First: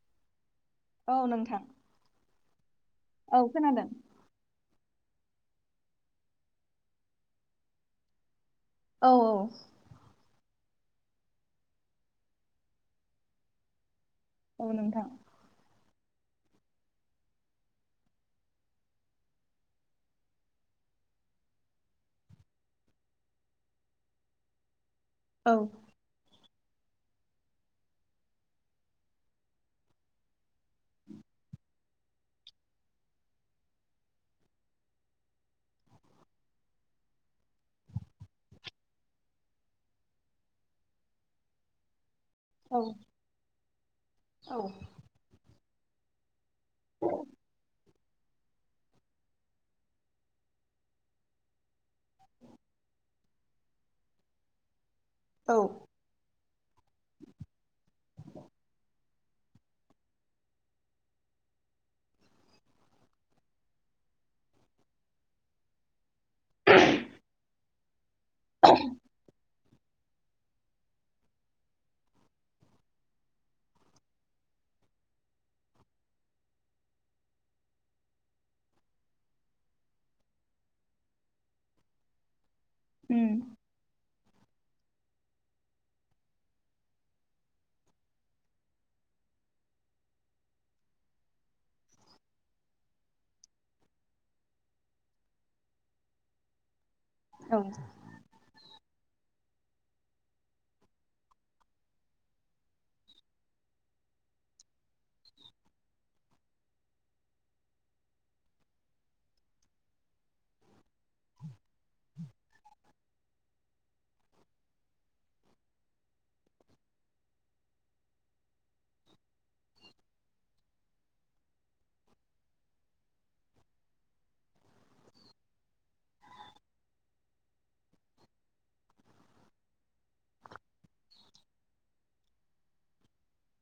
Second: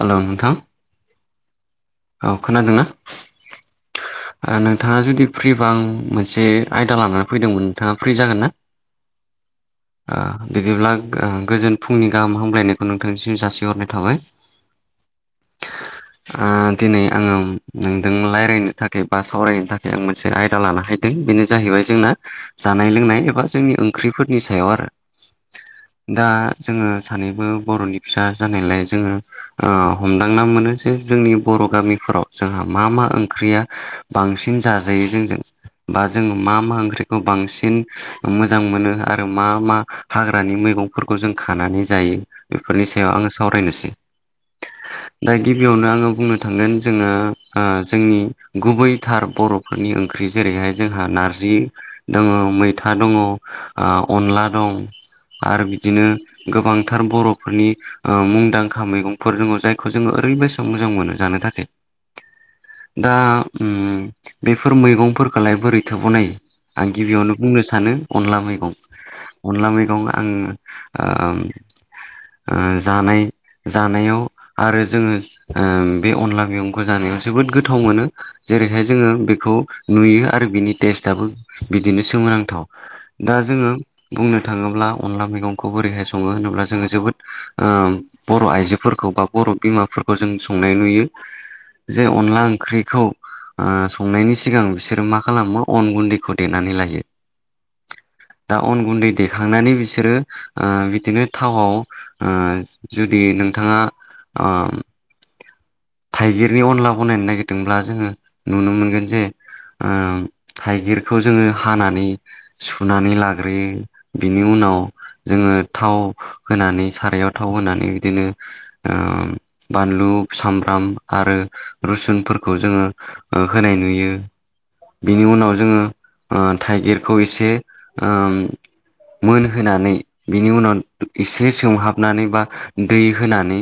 हेल' नोंथां औ नोंथां औ खोनादों ना औ खोनादों नोंथाङा जुदि फ्रिबा आं मोनसे आयदा लानानै फैदोंमोन नोंथाङा फ्रि जागोन ना औ औ बिदिब्ला गोजोन फुंनि गाहाम हामगलायनायखौ नोंथांनिसिम जासिहरनाय थाबाय औ नोंथां दिनै आङो नोंदों रायज्लायनो थाखाय बा सावरायनो थाखाय आं मोनसे आयदा लानो हैदों बेनो जाहैबाय जोंना जानाय लोंनाय एबा जोंनि ओंख्रिफोरनि सायाव आरो औ दा जोङो सानैबो बर'नि फिसा जानायलाय जोङो हमदांना मोनो जे जोंनि बर' गामिफोराव जोंहा मा मा ओंख्रिया बांसिन जाजायो जोंजों बा जोंङो मा मा ओंख्रिखौ बांसिन मोजां मोनो आरो मा मा हाग्रानि मैगंफोरखौ जों खानानै जायो औ बेफोरनि सायाव आङो सावरायनोसै औ दा गिबियावनो आङो बुंनो थांगोन जोङो जोंनि गुबै थार बर'फोरनि ओंख्रि जेरैहाय जोंहा नारजि दङ मैथा दङ अनला दं औ आरो बिदिनो गोबांथार बर'फोरनि मुंदांखा मैगंफोर दङ जायखौ जोङो ओरैबायस मोजां मोनो जानो थाखाय दा बेफोर मैगंफोरखौलाय बोरैथो बनायो आं गिबियावनो बुंनो सानो अनला मैगं अनला मैगं आङो जानाय जानायाव आरो जोङो बे अनला मैगंखौ जानायाव जोबोद गोथाव मोनो जेरैहाय जोङो बेखौ नुयो आरो बिनि टेस्टआबो बिदिनो सोमोनांथाव दा उम जोङो बुंनो थाङोब्ला अनला मैगंखौ बोरैहाय सङो होनोब्ला जोङो जोबोद बर' आइजोफोरखौ बा बर' बिमाफोरखौ जों संनाय नुयो जे अनला ओंख्रिखौ संनायनि सिगां बिसोरो मा खालामो अन गुन्दैखौ देनानै लायो औ दा अन गुन्दै देखांनानै बिसोरो बिदिनो थावआव ओ जुदि नोंथाङा ओ थाइगिरनि अनला बनायनो नागिरदोंब्ला जोङो नुनो मोनगोन जे थाइगिर खौ जोङो हानानै सुनानै लाग्रो बिनि उनाव जोङो थाव होनानै सारायाव थाव होनानै बिदिनो आ बानलु साम फ्राम आरो रुसुनफोरखौ जोङो होनाय नुयो बिनि उनाव जोङो ओ थाइगिरखौ एसे ओ मोनहोनानै बिनि उनाव एसे सोमहाबनानै बा दै होनानै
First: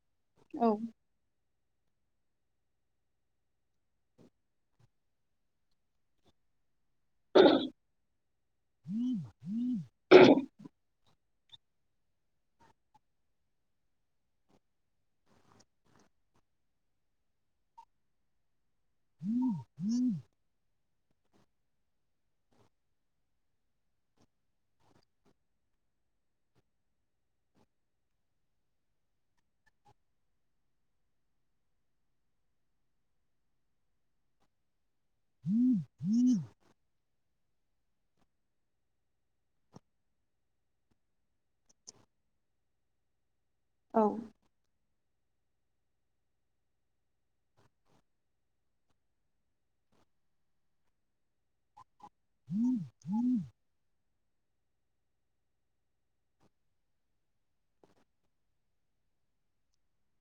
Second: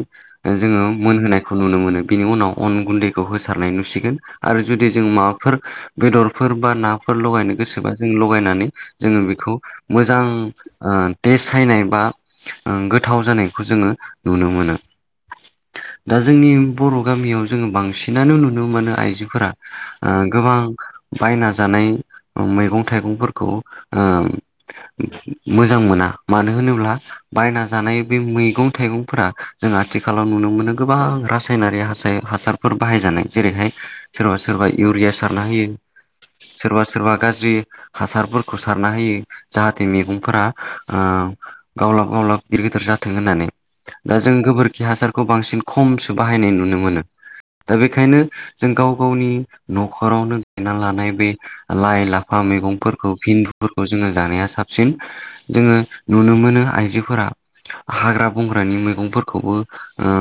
औ जोङो मोनहोनायखौ नुनो मोनो बिनि उनाव अन गुन्दैखौ होसारनाय नुसिगोन आरो जुदि जों माबाफोर बेदरफोर बा नाफोर लगायनो गोसोबा जों लगायनानै जोङो बेखौ मोजां बे सायनाय बा गोथाव जानायखौ जोङो नुनो मोनो दा जोंनि बर' गामियाव जोङो बांसिनानो नुनो मोनो आइजोफोरा ओ गोबां बायना जानाय मैगं थाइगंफोरखौ ओ मोजां मोना मानो होनोब्ला बायना जानाय बे मैगं थाइगंफोरा जों आथिखालाव नुनो मोनो गोबां रासाय रायनारि हास हासारफोर बाहायजानाय जेरैहाय सोरबा सोरबा इउरिया सारना होयो सोरबा सोरबा गाज्रि हासारफोरखौ सारना होयो जाहाथे मैगंफोरा ओ गावलाब गावलाब गिदिर गिदिर जाथों होननानै औ दा जों गोबोरखि हासारखौ बांसिन खम बाहायनाय नुनो मोनो दा बेखायनो जों गाव गावनि न'खरावनो गायना लानाय बे लाइ लाफा मैगंफोरखौ भिन्दुफोरखौ जोङो जानाया साबसिन जोङो नुनो मोनो आइजोफोरा हाग्रा बंग्रानि मैगंफोरखौबो ओ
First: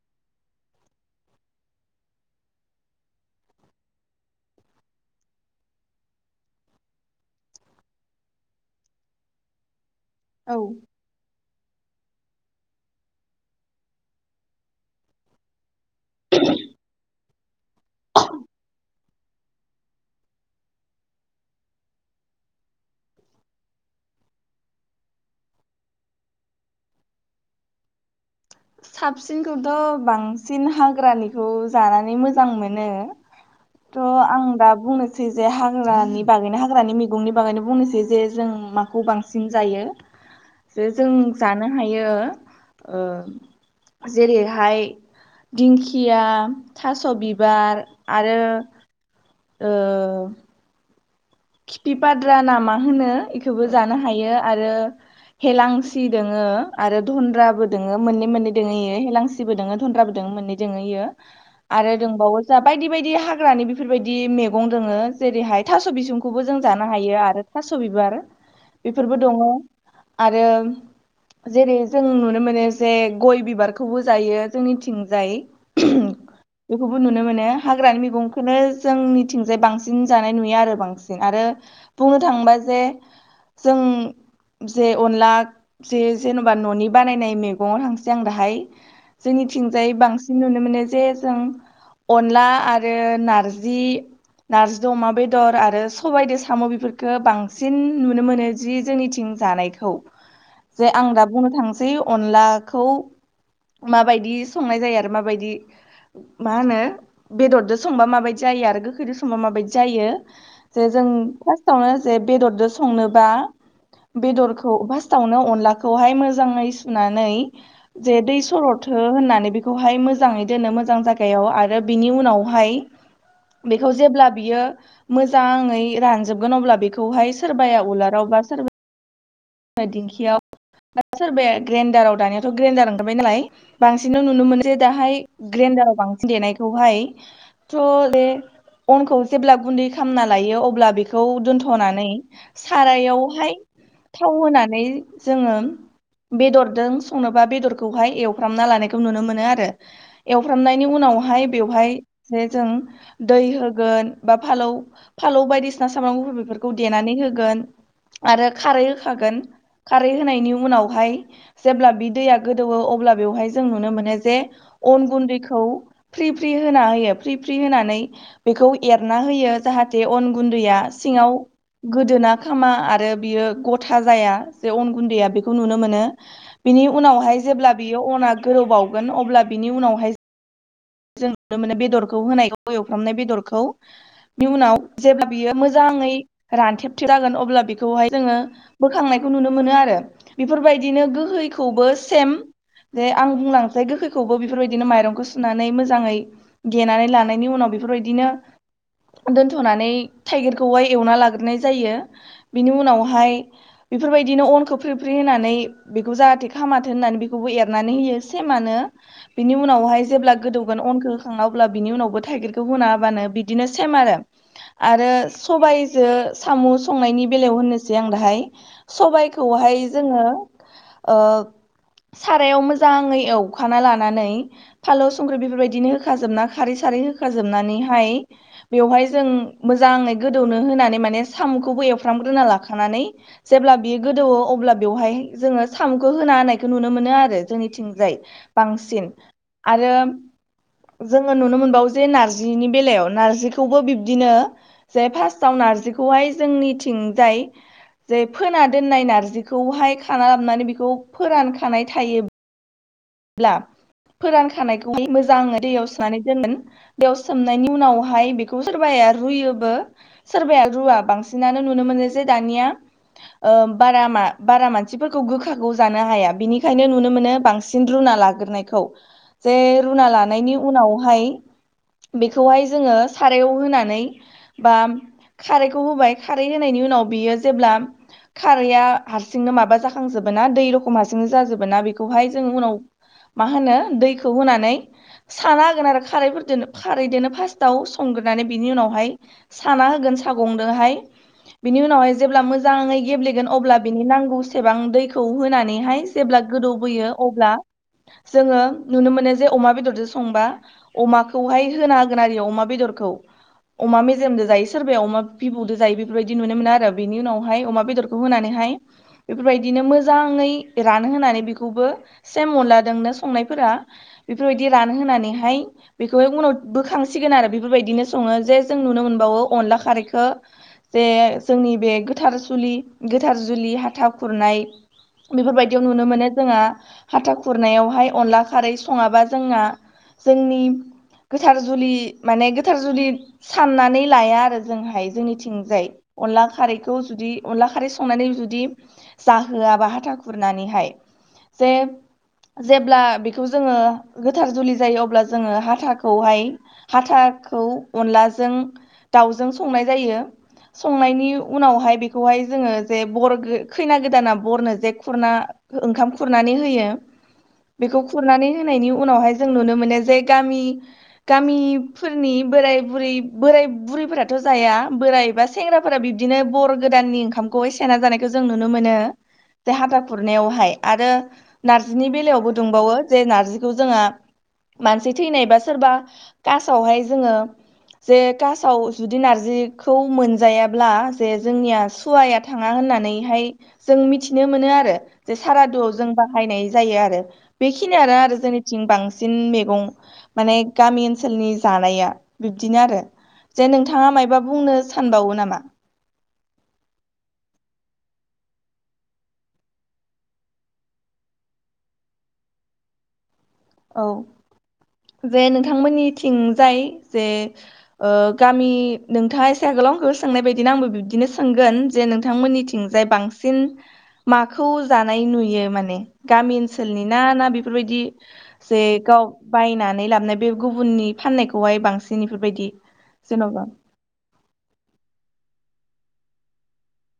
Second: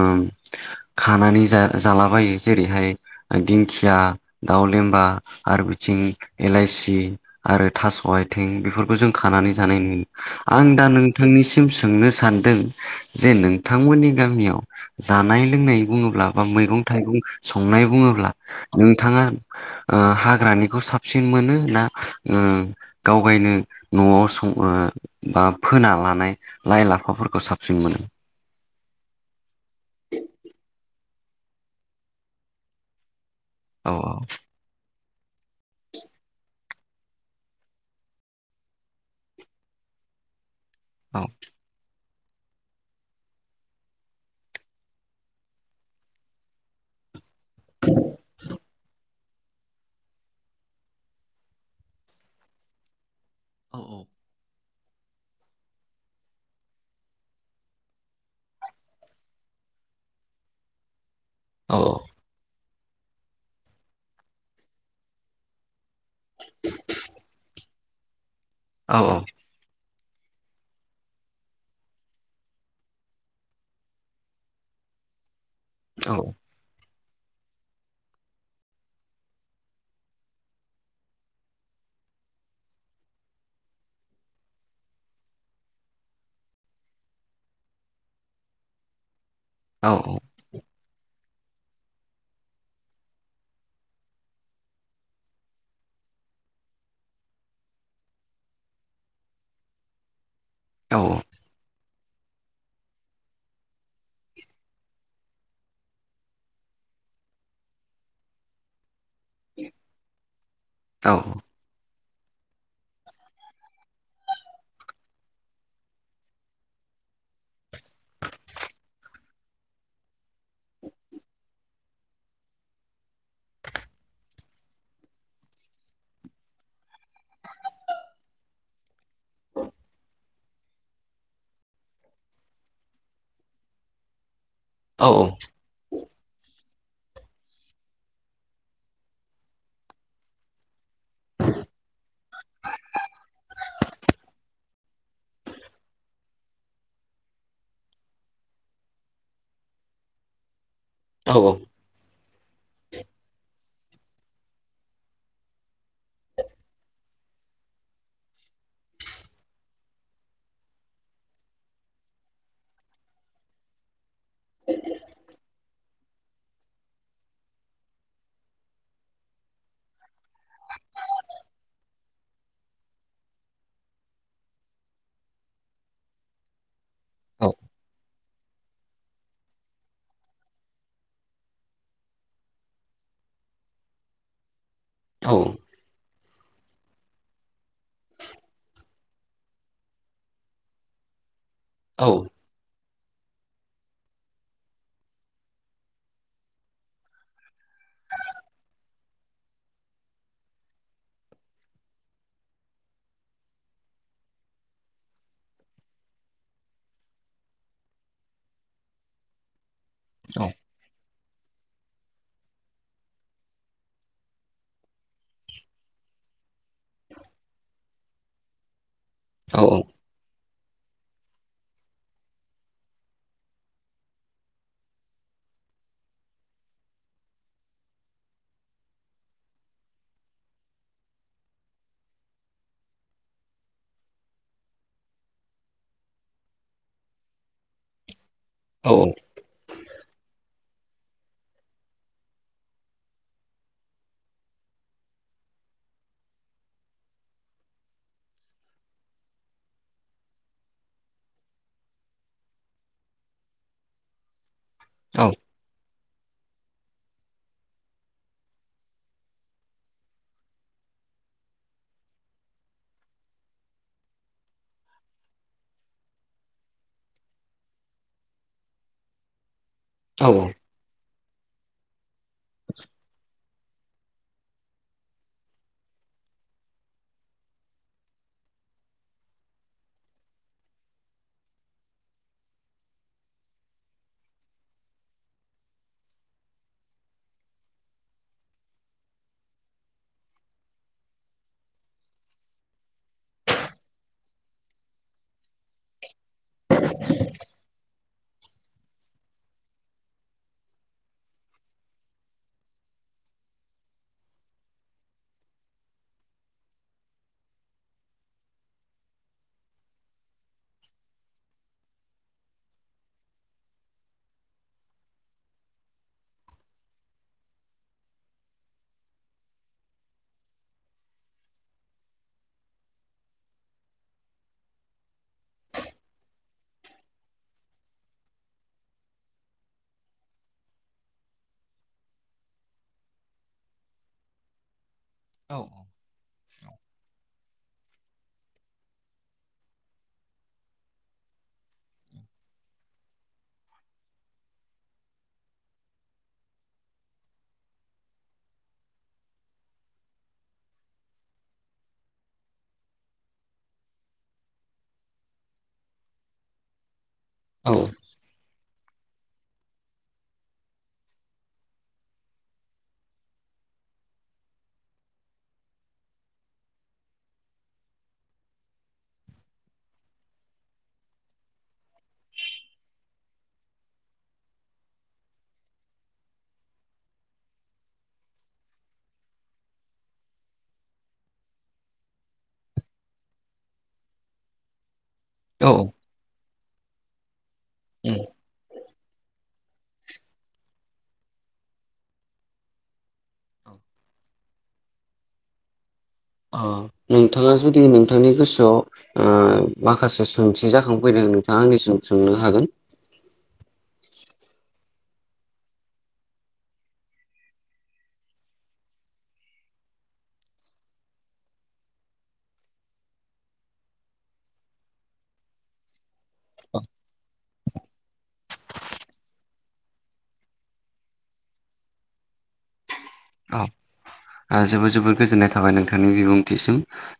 खानानै जा जालाबायो जेरैहाय दिंखिया दाव लेमबा आरो बिथिं एलाइसि आरो थास' आथिं बेफोरखौ जों खानानै जानाय नु औ आं दा नों नोंनिसिम सोंनो सानदों जे नोंथांमोननि गामियाव जानाय लोंनाय बुङोब्ला बा मैगं थाइगं संनाय बुङोब्ला नोंथाङा ओ हाग्रानिखौ साबसिन मोनो ना ओ गावगायनो न'आव सं ओ बा फोना लानाय लाइ लाफाफोरखौ साबसिन मोनो साबसिनखौथ' बांसिन हाग्रानिखौ जानानै मोजां मोनो औ थ' आं दा बुंनोसै बुंसै जे हाग्रानि बागैनो हाग्रानि मैगंनि बागैनो बुंनोसै जे जों माखौ बांसिन जायो [inaudible] जे जों औ जानो हायो ओ जेरैहाय दिंखिया थास' बिबार आरो ओ खिफि फाद्रा नामा होनो बेखौबो औ जानो हायो आरो हेलांसि दोङो आरो धनन्द्राबो दङो मोननै मोननै दोङोयो हेलांसिबो दोङो धन्राबो दङ मोननै जोङो इयो औ आरो दंबावो जा बायदि बायदि हाग्रानि बेफोरबायदि मैगं दङो जेरैहाय थास' बिस खौबो जों जानो हायो आरो थास' बिबार औ बेफोरबो औ दङ आरो जेरै जों नुनो मोनो जे गय बिबारखौबो जायो जोंनिथिंजाय औ बेखौबो नुनो मोनो हाग्रानि मैगंखौनो जोंनिथिंजाय बांसिन जानाय नुयो आरो बांसिन आरो बुंनो थाङोबा जे जों जे अनदला जे जेन'बा न'नि बानायनाय मैगङाव थांसै आं दाहाय जोंनिथिंजायै बांसिन नुनो मोनो जे जों अनला आरो नारजि नारजि अमा बेदर आरो सबायजों साम' बेफोरफोरखौ बांसिन नुनो मोनो जि जोंनिथिं जानायखौ जे आं दा बुंनो थांसै अनलाखौ माबायदि संनाय जायो आरो माबायदि मा होनो बेदरजों संबा माबायदि जायो आरो गो खैदो समाव माबायदि जायो जे जों फार्स्टावनो जे बेदरजों संनोबा बेदरखौ फार्स्टावनो अनलाखौहाय मोजाङै सुनानै जे दै सरथो होननानै बेखौहाय मोजाङै दोनो मोजां जायगायाव आरो बिनि उनावहाय बेखौ जेब्ला बियो मोजाङै रानजोबगोन अब्ला बेखौहाय सोरबाया उलाराव बा सोरबा दिंखियाव दा सोर बे ग्रेडाराव दानायाथ' ग्रेन्डार ओखारबाय नालाय बांसिन नुनो मोन जे दाहाय ग्रेन्दडाराव बांसिन देनायखौहाय थ' बे अनखौ जेब्ला गुन्दै खालामना लायो अब्ला बे बेखौ दोनथ'नानै सारायावहाय थाव होनानै जोङो बेदरजों संनोबा बेदरखौहाय एवफ्रामना लानायखौ नुनो मोनो आरो एवफ्रामनायनि उनावहाय बेवहाय जे जों दै होगोन बा फालौ फालौ बायदिसिना सामब्राम गुफुर बेफोरखौ देनानै होगोन आरो खारै खागोन खारै होनायनि उनावहाय जेब्ला बि दैया गोदौवो अब्ला बेवहाय जों नुनो मोनो जे अन गुन्दैखौ फ्रि फ्रि होना होयो फ्रि फ्रि होनानै बेखौ एरना होयो जाहाथे अन गुन्दैया सिङाव गोदोना खामा आरो बियो गथ थाजाया बेयाव अन गुनदैआ बेखौ नुनो मोनो बिनि उनावहाय जे बि गोोरौ बावगोन अब्ला बिनि उनावहाय जों नुनो मोनो बेदरखौ होनाय एवफ्रामनाय बेदरखौ बेनि उनाव जेब्ला बियो मोजां मोजाङै रानथेबथेब जागोन अब्ला बेखौहाय जोङो बोखांनायखौ नुनो मोनो आरो बेफोरबायदिनो गोहै आं बुंलांनोसै गोैखौबो बेफोरबायदिनो माइरंखौ सु मोजाङै गेनानै लानायनि उनाव बेफोरबायदिनो दोनथ'नानै थाइगिरखौहाय एवना लाग्रोनाय जायो बिनि उनावहाय बेफोरबायदिनो अन खोबफे फे होनानै बेखौ जाहाथे खामाथों होननानै बेखौबो एरनानै होयो सेमानो बिनि उनावहाय जेब्ला गोदौगोन अनखौ होखांना अब्ला बिनि उनावबो थाइगिरखौ होनाबानो बिदिनो सेम आरो आरो सबायजों साम' संनायनि बेलायाव होननोसै आं दाहाय सबाइखौहाय जोङो सारायाव मोजाङै एवखाना लानानै फाल संख्रि बेफोरबायदिनो होखाजोबना खारै सारै होखाजोबनानैहाय बेवहाय जों मोजाङै गोदौनो होनानै माने साम'खौबो एवफ्रामग्रोना लाखानानै जेब्ला बियो गोदौवो अब्ला बेवहाय जोङो साम'खौ होना होनायखौ नुनो मोनो आरो जोंनिथिंजाय बांसिन आरो जोङो नुनो मोनबावो जे नार्जिनि बेलायाव नारजिखौबो बिब्दिनो जे फार्स्टआव नारजिखौहाय जोंनिथिंजाय जे फोना दोननाय नारजिखौहाय खाना लाबोनानै बेखौ फोरानखानाय थायो फोरानखानायखौ मोजाङै दै सोमनानै दोनोन बेयाव सोमनायनि उनावहाय बेखौ सोरबाया रुयोबो सोरबाया रुवआ बांसिनानो नुनो मोनो जे दानिया ओ बारा मा बारा मानसिफोरखौ गोखाखौ जानो हाया बिनिखायनो नुनो मोनो बांस सिन रुना लाग्रोनायखौ जे रुना लानायनि उनावहाय बिखौहाय जोङो सारायाव होनानै बा खारैखौ होबाय खारै होनायनि उनाव बियो जेब्ला खारैया हारसिंनो माबा जाखांजोबो ना दै रखम हारसिंनो जाजोबो ना बेखौहाय जों उनाव मा होनो दैखौ होनानै साना होगोन आरो खारैफोरदोनो खारैदोनो फार्स्टआव संग्रोनानै। बिनि उनावहाय साना होगोन सागंदोंहाय बिनि उनावहाय जेब्ला मोजाङै गेब्लेगोन अब्ला बिनि नांगौ सेबां दैखौ होनानै हाय जेब्ला गोदौबोयो अब्ला जोङो नुनो मोनो जे अमा बेदरदो संबा अमाखौहाय होना हागोन आरो इ अमा बेदरखौ। अमा मेजेमजों जायो सोरबाया अमा बिबुदो जायो बेफोरबायदि नुनो मोनो आरो। बिनि उनावहाय अमा बेदर खौ होनानैहाय बेफोरबायदिनो मोजाङै रान होनोनानै बिखौबो सेम अनलादोंनो संनायफोरा बेफोरबायदि रानहोनानैहाय बिखौहाय उनाव बोखांसिगोन आरो बिफोरबायदिनो सङो जे जों नुनो मोनबावो अनला खारैखो जे जोंनि बे गोथार जुलि गोथार जुलि हाथा खुरनाय बिफोरबायदियाव नुनो मोनो जोंहा हाथा खुरनायावहाय अनला खारै सङाबा जोंना जोंनि गोथार जुलि माने गोथार जुलि साननानै लाया आरो जोंहाय जोंनि थिंजाय अनला खारैखौ जुदि अनला खारै संनानै जुदि जाहोआबा हाथा खुरनानैहाय जे जेब्ला बेखौ जोङो गोथार जुलि जायो अब्ला जोङो हाथाखौहाय हाथाखौ अनलाजों दाउजों संनाय जायो। संनायनि उनावहाय बेखौहाय जोङो जे बर गो खैना गोदाना बरनो जे खुरना ओंखाम खुरनानै होयो खौ खुरनानै होनायनि उनावहाय जों नुनो मोनो जे गामि गामिफोरनि बोराय बुरै बोराय बुरैफोराथ' जाया बोराइ बा सेंग्राफोरा बिब्दिनो बर गोदाननि ओंखामखौहाय सेना जानायखौ जों नुनो मोनो। जा हाथा खुरनायावहाय आरो नार्जिनि बेलायावबो दुंबावो जे नारजिखौ जोंहा मानसि थैनायबा सोरबा कासावहाय जोङो जे कासाव जुदि नारजिखौ मोनजायाब्ला जे जोंनिया सुवाया थाङा होननानैहाय जों मिथिनो मोनो आरो। जे औ औ सारादुआव जों बाहायनाय जायो आरो बेखिनियानो आरो जोंनि थिं बांसिन मेगं माने गामि ओनसोलनि जानाया बिब्दिनो आरो। जे नोंथाङा मायबा बुंनो सानबावो नामा? अ नोंथाङा जुदि नोंथांनि गोसोआव ओ माखासे सोंथि जाखांफैदों नोंथाङा आंनिसिम सोंनो हागोन। औ जे नोंथांमोननि थिंजाय जे ओ गामि नोंथाङा एसे आगोलावखौ सोंनाय बायदिनो आंबो बिब्दिनो सोंगोन जे नोंथां मोननिथिं जाय बांसिन माखौ जानाय नुयो माने? गामि ओनसोलनि ना ना बेफोरबायदि जे गाव बायनानै लाबोनाय बे गुबुननि फाननायखौहाय बांसिन बेफोरबायदि अ जेन'बा ओ जोबोर जोबोर गोजोननाय थाबाय नोंथांनि बिबुंथिसिम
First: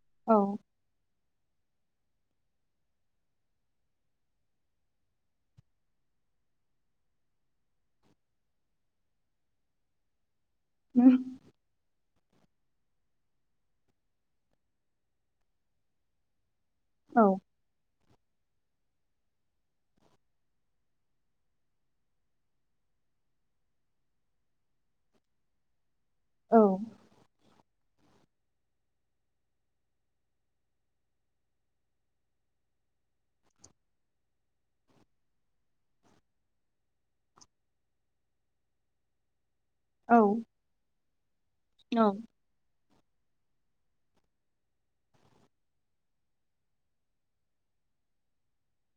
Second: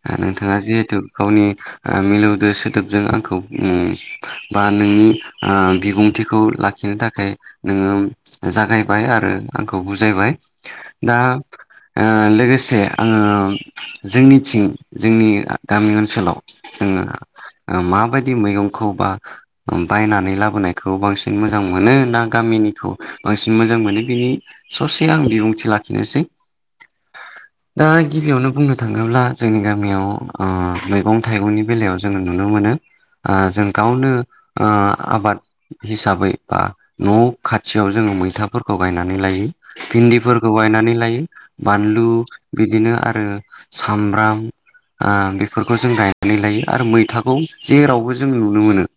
ओ औ नोंथाङा जिहेथु गावनि ओ मिलौदो सोदोबजों आंखौ मुं बा नोंनि आ बिबुंथिखौ लाखिनो थाखाय नोङो जागायबाय आरो आंखौ बुजायबाय दा आ लोगोसे आङो जोंनिथिं जोंनि गामि ओनसोलाव जोङा औ आ माबायदि मैगंखौ बा बायनानै लाबोनायखौ बांसिन मोजां मोनो ना गामिनिखौ? बांसिन मोजां मोनो बिनि ससे आं बिबुंथि लाखिनोसै। औ दा गिबियावनो बुंनो थाङोब्ला जोंनि गामियाव ओ मैगं थाइगंनि बेलायाव जोङो नुनो मोनो ओ जों गावनो ओ आबाद हिसाबै बा न' खाथियाव जोङो मैथाफोरखौ गायनानै लायो। औ भिन्दिफोरखौ बायनानै लायो औ बानलु बिदिनो आरो सामब्राम बेफोरखौ जों गायनानै लायो आरो मैथाखौ जेरावबो जों नुनो मोनो।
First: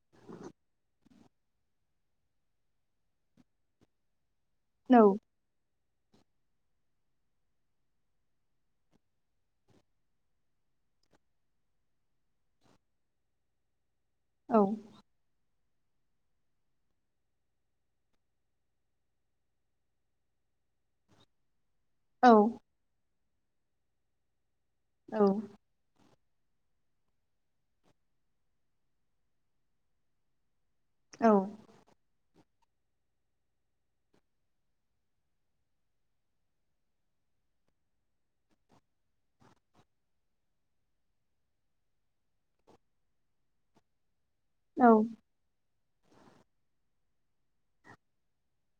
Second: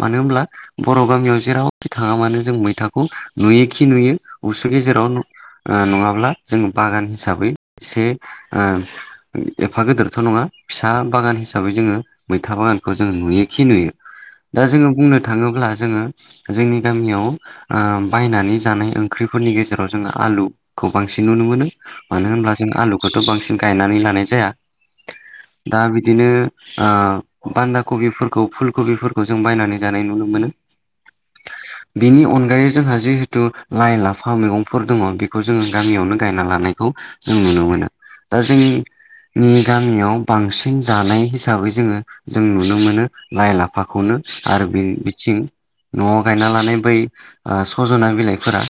मानो होनोमब्ला बर' गामियाव जेरावखि थाङा मानो जों मैथाखौ नुयोखि नुयो। उसु गेजेराव नङाब्ला ओ जोंङ बागान हिसाबै एसे ओ एफा गिदिरथ' नङा फिसा बागान हिसाबै जोङो मैथा बागानखौ जों नुयोखि नुयो। औ दा जोङो बुंनो थाङोब्ला जोङो जोंनि गामियाव ओ बायनानै जानाय ओंख्रिफोरनि गेजेराव जोङो आलु खौ बांसिन नुनो मोनो मानो औ होनब्ला जों आलुखौथ' बांसिन गायनानै लानाय जाया। औ दा बिदिनो ओ बान्दा कबिफोरखौ फुल कबिफोरखौ जों बायनानै जानाय नुनो मोनो। औ बिनि अनगायै जोंहा जिहेथु लाइ लाफा मैगंफोर दङ बे खौ जोङो गामियावनो गायना लानायखौ जों नुनो मोनो दा जों नि गामियाव बांसिन जानाय हिसाबै जोङो जों नुनो मोनो लाइ लाफाखौनो। आरो बि औ बिथिं न'आव गायना लानाय बै ओ सजना बिलाइफोरा।